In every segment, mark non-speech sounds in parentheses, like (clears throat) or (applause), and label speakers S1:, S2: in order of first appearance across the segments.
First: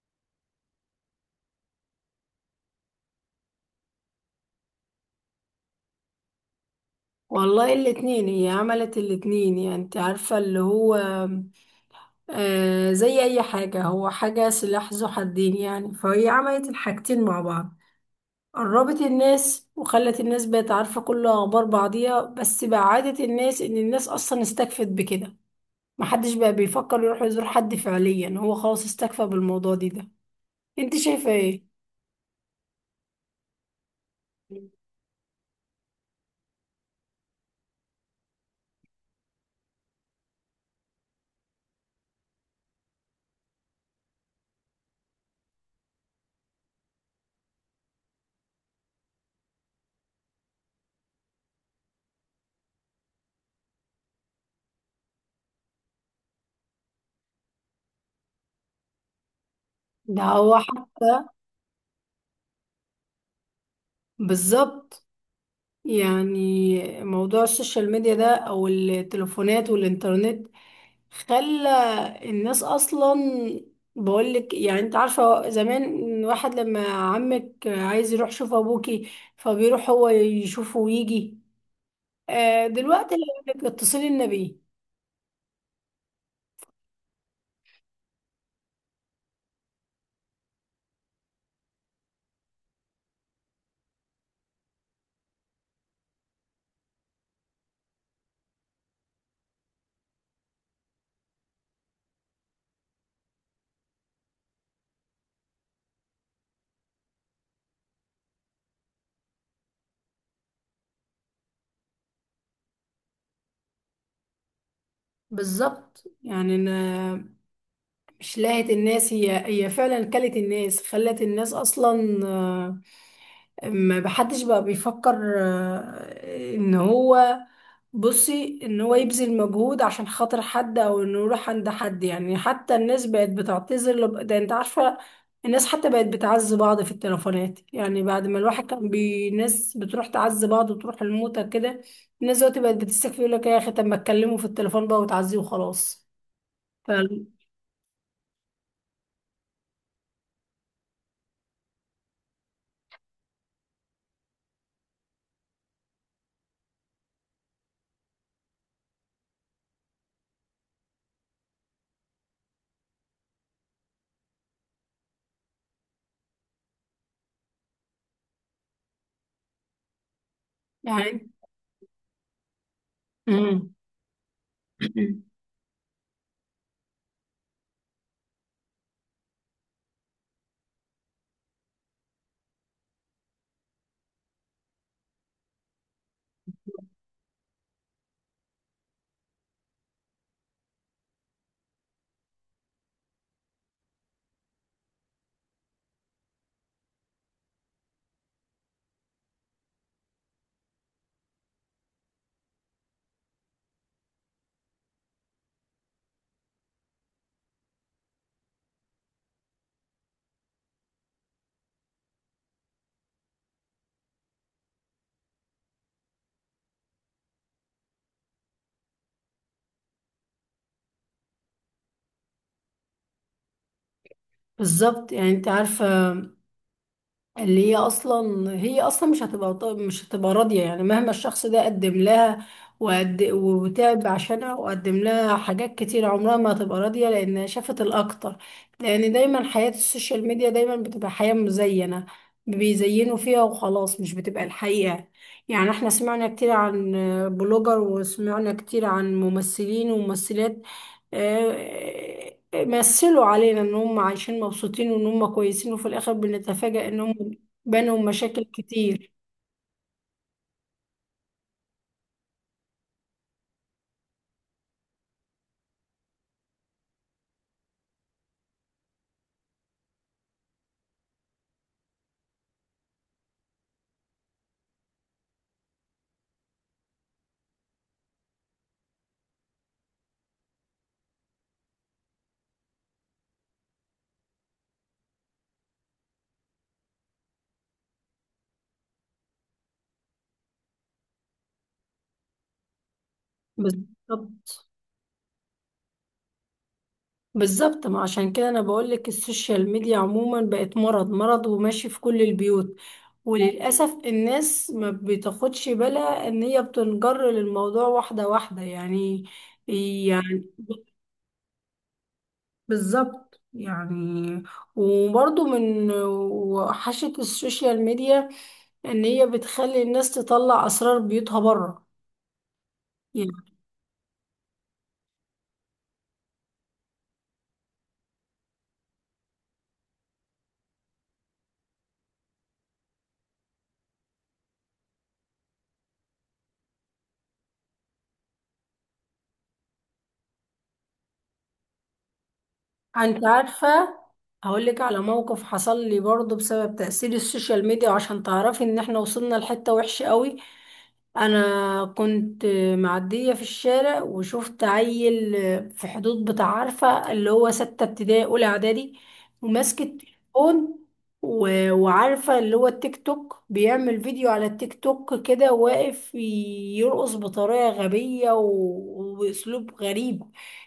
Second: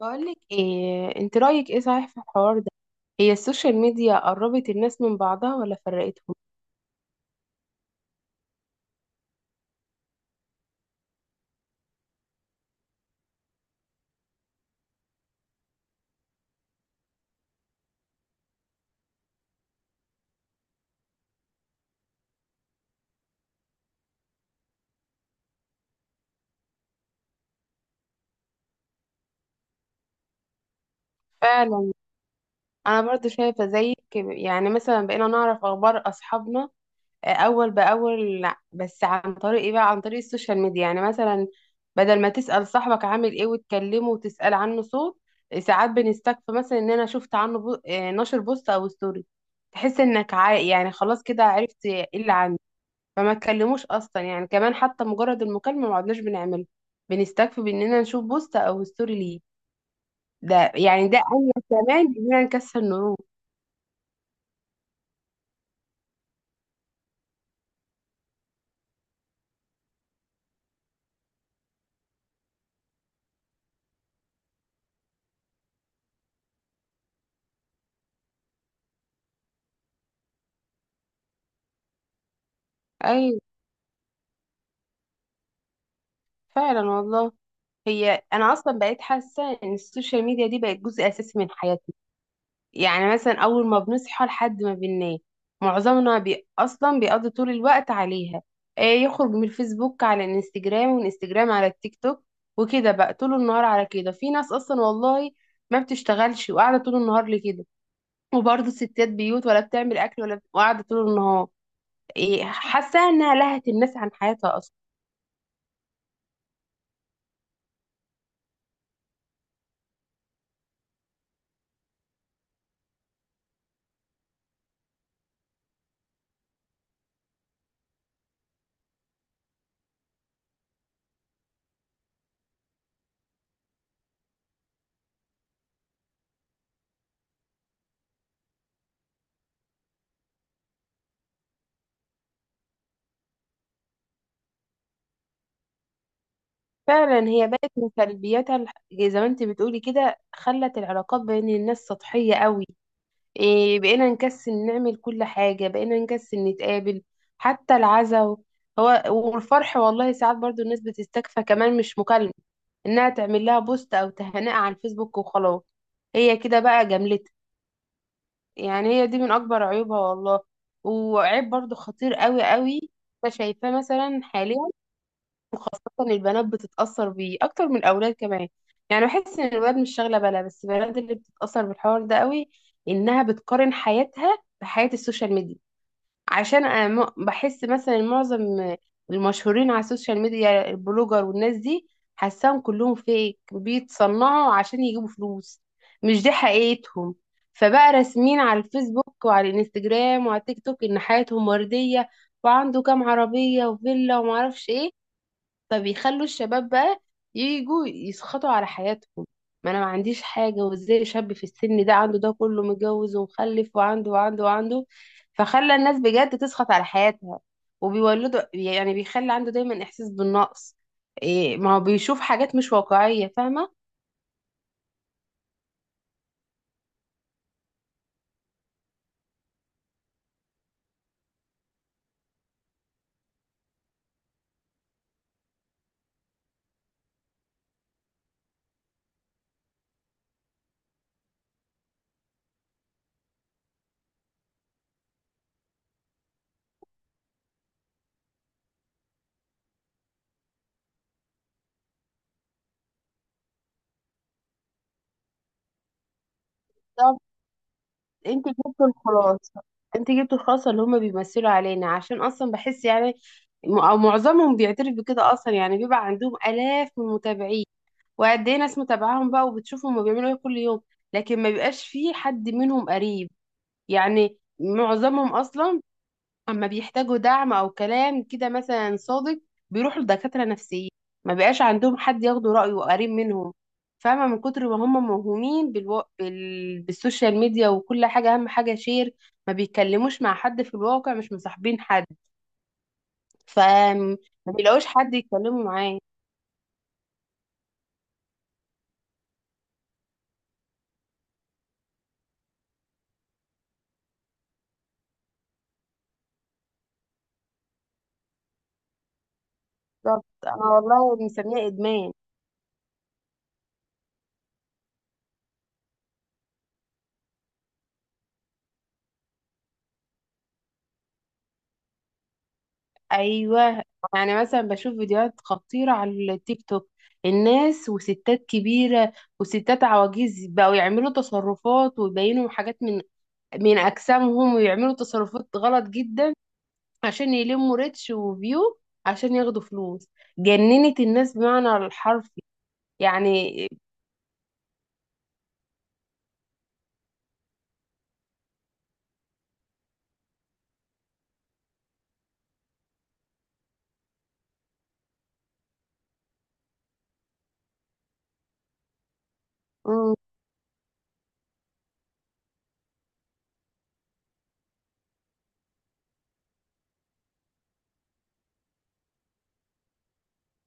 S1: بقولك ايه، انت رأيك ايه صحيح في الحوار ده؟ هي السوشيال ميديا قربت الناس من بعضها ولا فرقتهم؟
S2: والله الاتنين، هي عملت الاتنين. يعني انت عارفة اللي هو آه، زي اي حاجة، هو حاجة سلاح ذو حدين. يعني فهي عملت الحاجتين مع بعض، قربت الناس وخلت الناس بقت عارفة كل اخبار بعضيها، بس بعدت الناس ان الناس اصلا استكفت بكده. محدش بقى بيفكر يروح يزور حد فعليا، هو خلاص استكفى بالموضوع دي ده. انت شايفة ايه؟
S1: فعلا، انا برضو شايفة زيك. يعني مثلا بقينا نعرف اخبار اصحابنا اول باول، لا بس عن طريق ايه بقى؟ عن طريق السوشيال ميديا. يعني مثلا بدل ما تسأل صاحبك عامل ايه وتكلمه وتسأل عنه صوت، ساعات بنستكفى مثلا ان انا شفت عنه بو... آه، نشر بوست او ستوري. تحس يعني خلاص كده عرفت ايه اللي عنه. فما اتكلموش اصلا، يعني كمان حتى مجرد المكالمه ما عدناش بنعمله، بنستكفي باننا نشوف بوست او ستوري ليه.
S2: ده هو
S1: ده يعني
S2: حتى
S1: ده انجز كمان اننا نكسر النور.
S2: بالظبط. يعني موضوع السوشيال ميديا ده او التليفونات والانترنت خلى الناس اصلا، بقولك يعني انت عارفة زمان واحد لما عمك عايز يروح يشوف ابوكي فبيروح هو يشوفه ويجي. دلوقتي
S1: ايوه،
S2: لك اتصلي النبي.
S1: فعلا والله. هي انا اصلا بقيت حاسه ان السوشيال ميديا دي بقت جزء اساسي من حياتنا. يعني مثلا اول ما بنصحى لحد ما بننام، معظمنا بي اصلا بيقضي طول الوقت عليها. إيه، يخرج من الفيسبوك على الانستجرام، ومن الانستجرام على التيك توك، وكده بقى طول النهار على كده. في ناس اصلا والله ما بتشتغلش وقاعده طول النهار لكده، وبرضه ستات بيوت ولا بتعمل اكل ولا قاعده طول النهار. إيه، حاسه انها لهت الناس عن حياتها اصلا.
S2: بالظبط. يعني انا، مش لاهت الناس، هي هي فعلا كلت الناس، خلت الناس اصلا ما بحدش بقى بيفكر ان هو، بصي ان هو يبذل مجهود عشان خاطر حد او انه يروح عند حد. يعني حتى الناس بقت بتعتذر لب... ده انت عارفة الناس حتى بقت بتعز بعض في التليفونات. يعني بعد ما الواحد كان بي... الناس بتروح تعز بعض وتروح الموتى كده، الناس دلوقتي بقت بتستكفي، يقول لك يا اخي طب ما اتكلموا في التليفون بقى وتعزيه وخلاص. ف...
S1: فعلا، هي بقت من سلبياتها زي ما انت بتقولي كده، خلت العلاقات بين الناس سطحيه قوي. إيه، بقينا نكسل نعمل كل حاجة، بقينا نكسل نتقابل حتى العزاء هو والفرح. والله ساعات برضو الناس بتستكفى كمان مش مكالمة، انها تعمل لها بوست او تهنئة على الفيسبوك وخلاص. هي كده بقى جملتها. يعني هي دي من اكبر عيوبها والله،
S2: يعني
S1: وعيب برضو خطير قوي قوي. أنا
S2: مم.
S1: شايفاه مثلا حاليا
S2: (clears throat)
S1: اصلا البنات بتتاثر بيه اكتر من الاولاد كمان. يعني بحس ان الولاد مش شاغله بالها، بس البنات اللي بتتاثر بالحوار ده قوي، انها بتقارن حياتها بحياه السوشيال ميديا. عشان انا بحس مثلا معظم المشهورين على السوشيال ميديا، البلوجر والناس دي، حاساهم كلهم فيك بيتصنعوا عشان يجيبوا فلوس، مش دي حقيقتهم. فبقى راسمين على الفيسبوك وعلى الانستجرام وعلى التيك توك ان حياتهم ورديه، وعنده كام عربيه وفيلا ومعرفش ايه. فبيخلوا الشباب بقى يجوا يسخطوا على حياتهم. ما انا ما عنديش حاجه، وازاي شاب في السن ده عنده ده كله، متجوز ومخلف وعنده وعنده وعنده. فخلى الناس بجد تسخط على حياتها، وبيولدوا يعني بيخلي عنده دايما احساس بالنقص. إيه، ما هو بيشوف حاجات مش واقعيه، فاهمه.
S2: بالظبط. يعني انت عارفة اللي هي اصلا، هي اصلا مش هتبقى مش هتبقى راضيه. يعني مهما الشخص ده قدم لها وقد وتعب عشانها وقدم لها حاجات كتير، عمرها ما هتبقى راضيه لان شافت الاكتر. لان دايما حياه السوشيال ميديا دايما بتبقى حياه مزينه، بيزينوا فيها وخلاص، مش بتبقى الحقيقه. يعني احنا سمعنا كتير عن بلوجر، وسمعنا كتير عن ممثلين وممثلات مثلوا علينا ان هم عايشين مبسوطين وان هم كويسين، وفي الاخر بنتفاجأ ان
S1: طب
S2: هم بينهم مشاكل
S1: انت جبت
S2: كتير.
S1: الخلاصه، انت جبت الخلاصه. اللي هم بيمثلوا علينا، عشان اصلا بحس يعني او معظمهم بيعترف بكده اصلا. يعني بيبقى عندهم الاف من المتابعين، وقد ايه ناس متابعاهم بقى وبتشوفهم هما بيعملوا ايه كل يوم، لكن ما بيبقاش فيه حد منهم قريب. يعني معظمهم اصلا اما بيحتاجوا دعم او كلام كده مثلا صادق، بيروحوا لدكاترة نفسيين، ما بيبقاش عندهم حد ياخدوا رأيه قريب منهم. فاهمة، من كتر ما هم موهومين بالسوشيال ميديا، وكل حاجة أهم حاجة شير، ما بيتكلموش مع حد في الواقع، مش مصاحبين حد، فما
S2: بالظبط.
S1: بيلاقوش حد يتكلموا معاه.
S2: بالظبط، ما عشان كده انا بقول لك السوشيال ميديا عموما بقت مرض، مرض وماشي في كل البيوت. وللاسف الناس ما بتاخدش بالها ان هي بتنجر للموضوع واحدة واحدة. يعني،
S1: بالظبط،
S2: يعني
S1: أنا والله مسميها إدمان.
S2: بالظبط. يعني وبرضه من وحشة السوشيال ميديا ان هي بتخلي الناس تطلع اسرار بيوتها بره. يعني
S1: ايوه، يعني مثلا بشوف فيديوهات خطيره على التيك توك، الناس وستات كبيره وستات عواجيز بقوا يعملوا تصرفات ويبينوا حاجات من من اجسامهم، ويعملوا تصرفات غلط جدا عشان يلموا ريتش وفيو، عشان ياخدوا فلوس. جننت الناس بمعنى الحرفي.
S2: انت
S1: يعني
S2: عارفة، هقول لك على موقف حصل لي برضه بسبب تأثير السوشيال ميديا، وعشان تعرفي ان احنا وصلنا لحتة وحشة قوي. انا كنت معدية في الشارع وشفت عيل في حدود بتاع عارفة اللي هو ستة ابتدائي اولى اعدادي، وماسك التليفون، وعارفة اللي هو التيك توك، بيعمل فيديو على التيك توك كده واقف يرقص بطريقة غبية و... وبأسلوب غريب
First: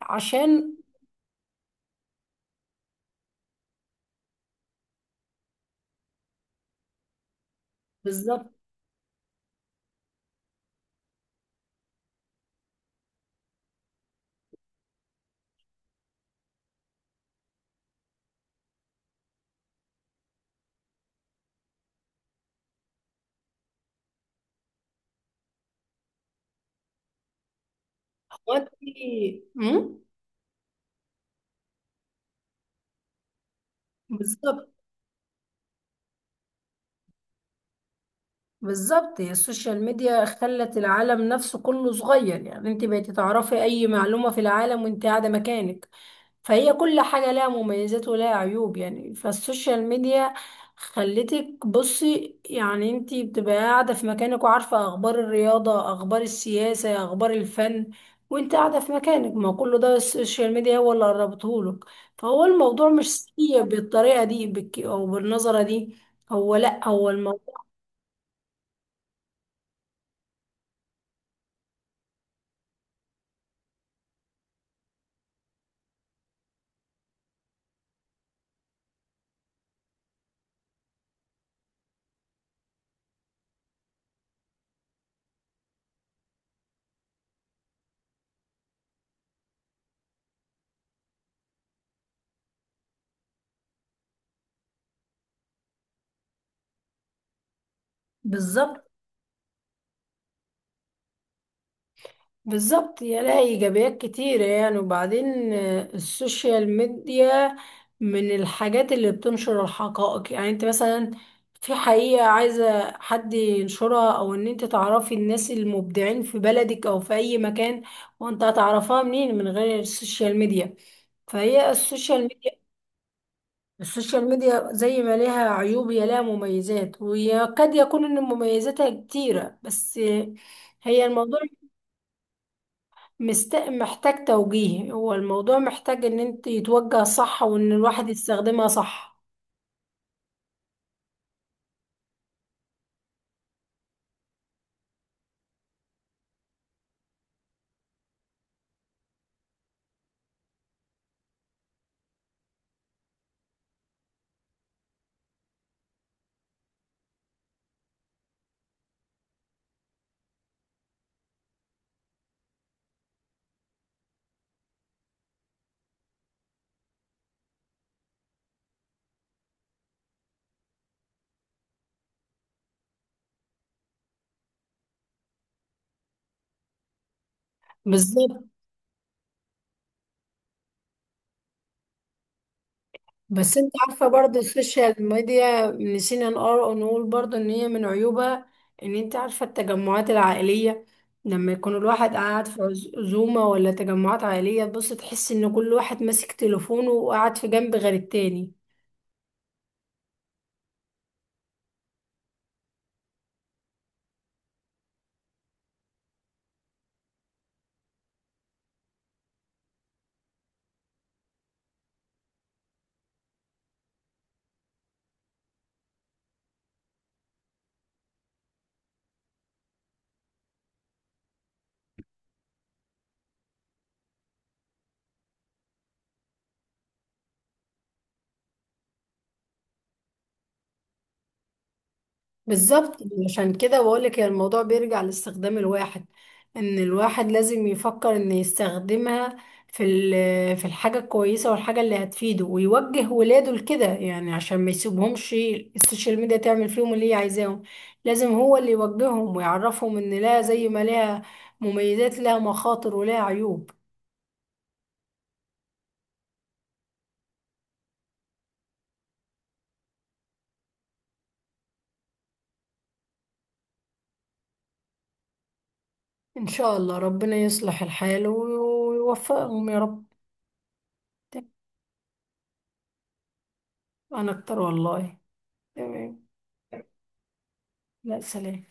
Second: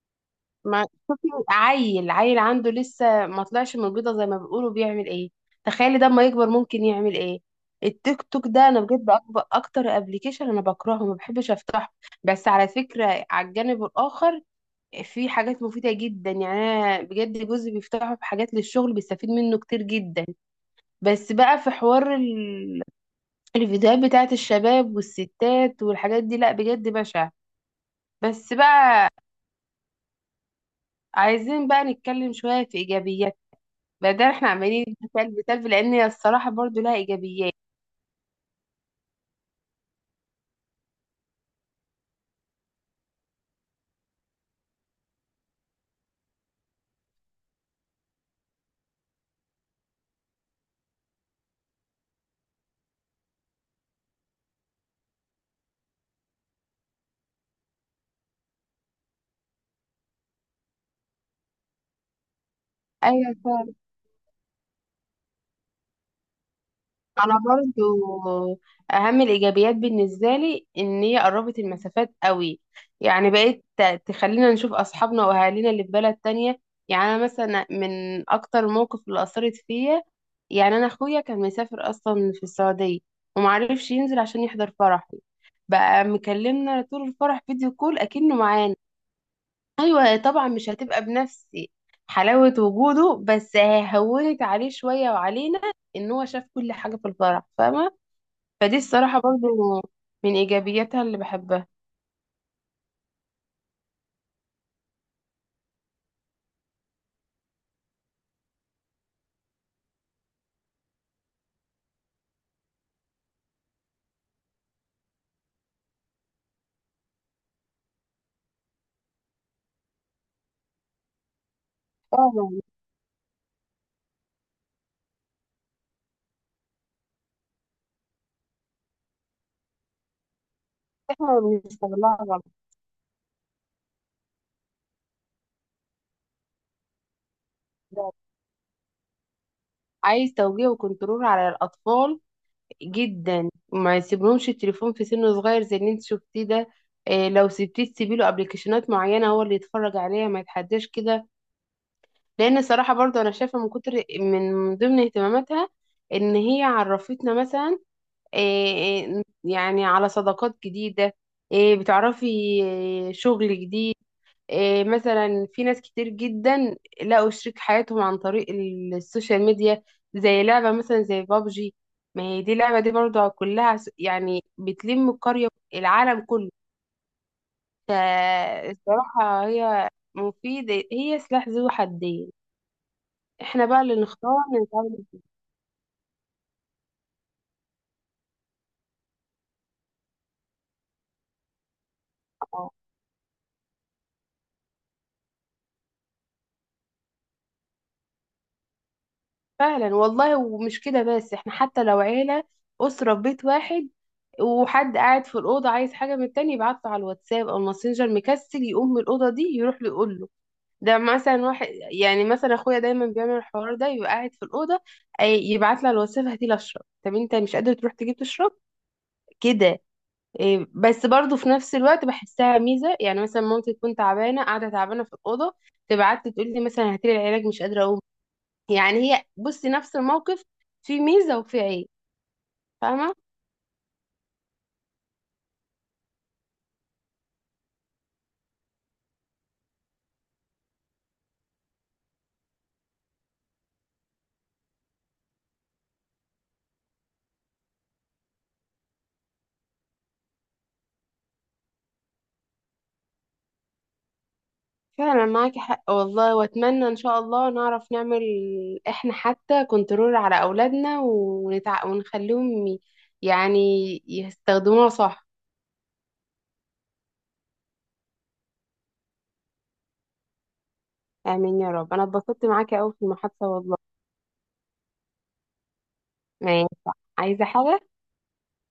S2: عشان،
S1: ما شوفي عيل، عيل عنده لسه ما طلعش من البيضة زي ما بيقولوا بيعمل ايه، تخيلي ده اما يكبر ممكن يعمل ايه. التيك توك
S2: بالظبط.
S1: ده انا بجد اكبر اكتر ابلكيشن انا بكرهه، ما بحبش افتحه. بس على فكرة على الجانب الاخر في حاجات مفيدة جدا، يعني انا بجد جوزي بيفتحه في حاجات للشغل بيستفيد منه كتير جدا. بس بقى في حوار الفيديوهات بتاعت الشباب والستات والحاجات دي، لا بجد بشع. بس بقى
S2: دلوقتي مم؟
S1: عايزين بقى نتكلم شوية في ايجابيات، بدل احنا
S2: بالظبط.
S1: عمالين بسلب بسلب، لان هي الصراحه برضو لها ايجابيات.
S2: بالظبط، هي السوشيال ميديا خلت العالم نفسه كله صغير. يعني انت بقيتي تعرفي اي معلومة في العالم وانت قاعدة مكانك. فهي كل حاجة لها مميزات ولها عيوب. يعني فالسوشيال ميديا خلتك بصي، يعني انتي بتبقى قاعدة في مكانك وعارفة اخبار الرياضة، اخبار السياسة، اخبار الفن وانت قاعدة في مكانك. ما كل ده السوشيال ميديا هو اللي قربتهولك. فهو الموضوع مش
S1: ايوه
S2: سيء
S1: فعلا،
S2: بالطريقة دي بك او بالنظرة دي. هو لا، هو
S1: انا
S2: الموضوع
S1: برضو اهم الايجابيات بالنسبه لي ان هي قربت المسافات قوي. يعني تخلينا نشوف اصحابنا واهالينا اللي في بلد تانية. يعني انا مثلا من اكتر الموقف اللي اثرت فيا، يعني انا اخويا كان مسافر اصلا في السعوديه، ومعرفش ينزل عشان يحضر فرحي، بقى مكلمنا طول الفرح فيديو كول اكنه معانا. ايوه طبعا مش هتبقى بنفس حلاوة وجوده، بس ههونت عليه شوية وعلينا ان هو شاف كل حاجة في الفرح، فاهمة. فدي
S2: بالظبط.
S1: الصراحة برضو من ايجابياتها اللي بحبها.
S2: بالظبط، يا لها ايجابيات كتيرة. يعني وبعدين السوشيال ميديا من الحاجات اللي بتنشر الحقائق. يعني انت مثلا في حقيقة عايزة حد ينشرها، او ان انت تعرفي الناس المبدعين في بلدك او في اي مكان، وانت هتعرفها منين من غير السوشيال ميديا؟ فهي السوشيال ميديا،
S1: فعلا،
S2: السوشيال ميديا زي ما لها عيوب هي لها مميزات، وقد يكون ان مميزاتها كتيرة. بس هي الموضوع
S1: احنا بنستغلها
S2: مست... محتاج توجيه، هو الموضوع محتاج ان انت يتوجه صح وان الواحد
S1: غلط.
S2: يستخدمها صح.
S1: عايز توجيه وكنترول على الاطفال جدا، ما يسيبلهمش التليفون في سن صغير زي اللي انت شفتيه ده. إيه، لو سبتيه تسيبي له ابلكيشنات معينة هو اللي يتفرج عليها، ما يتحداش كده. لان الصراحه برضو انا شايفه من كتر من ضمن اهتماماتها ان هي عرفتنا مثلا إيه، إيه يعني على صداقات جديده، إيه بتعرفي إيه شغل جديد. إيه، مثلا في ناس كتير جدا لقوا شريك حياتهم عن طريق السوشيال ميديا. زي لعبه مثلا زي بابجي، ما هي دي لعبه دي برضو كلها يعني بتلم القريه، العالم كله.
S2: بالظبط،
S1: فالصراحه هي مفيده، هي سلاح ذو حدين،
S2: بس
S1: احنا
S2: انت
S1: بقى اللي
S2: عارفة
S1: نختار
S2: برضو السوشيال
S1: نتعامل
S2: ميديا نسينا نقول برضو ان هي من عيوبها ان انت عارفة التجمعات العائلية، لما يكون الواحد قاعد في
S1: معاه.
S2: عزومة ولا تجمعات عائلية، تبص تحس ان كل واحد ماسك تليفونه وقاعد في جنب غير التاني.
S1: فعلا والله. ومش كده بس، احنا حتى لو عيلة، أسرة في بيت واحد، وحد قاعد في الأوضة عايز حاجة من التاني، يبعت له على الواتساب أو الماسنجر، مكسل يقوم من الأوضة دي يروح له يقول له. ده مثلا واحد يعني مثلا أخويا دايما بيعمل الحوار ده، يبقى قاعد في الأوضة، يبعت له على الواتساب هاتيلي أشرب. طب أنت مش قادر تروح تجيب تشرب؟ كده. إيه، بس برضه في نفس الوقت بحسها ميزة. يعني مثلا مامتي تكون تعبانة، قاعدة تعبانة في الأوضة، تبعت لي تقول لي مثلا هاتيلي العلاج مش قادرة أقوم. يعني هي بصي نفس الموقف فيه ميزة وفيه عيب،
S2: بالظبط.
S1: فاهمة.
S2: عشان كده بقولك هي الموضوع بيرجع لاستخدام الواحد، ان الواحد لازم يفكر ان يستخدمها في الحاجة الكويسة والحاجة اللي هتفيده، ويوجه ولاده لكده يعني، عشان ما يسيبهمش السوشيال ميديا تعمل فيهم اللي هي عايزاهم. لازم هو اللي يوجههم ويعرفهم ان لا، زي ما لها مميزات لها مخاطر ولها عيوب.
S1: فعلا معاكي حق والله، واتمنى ان شاء الله نعرف نعمل احنا حتى كنترول على اولادنا، ونخليهم يعني يستخدموها صح.
S2: ان شاء الله ربنا يصلح الحال ويوفقهم يا رب.
S1: امين يا رب، انا اتبسطت معاكي قوي في المحادثة والله.
S2: انا اكتر والله. تمام.
S1: ماشي، عايزة حاجة؟
S2: لا، سلام.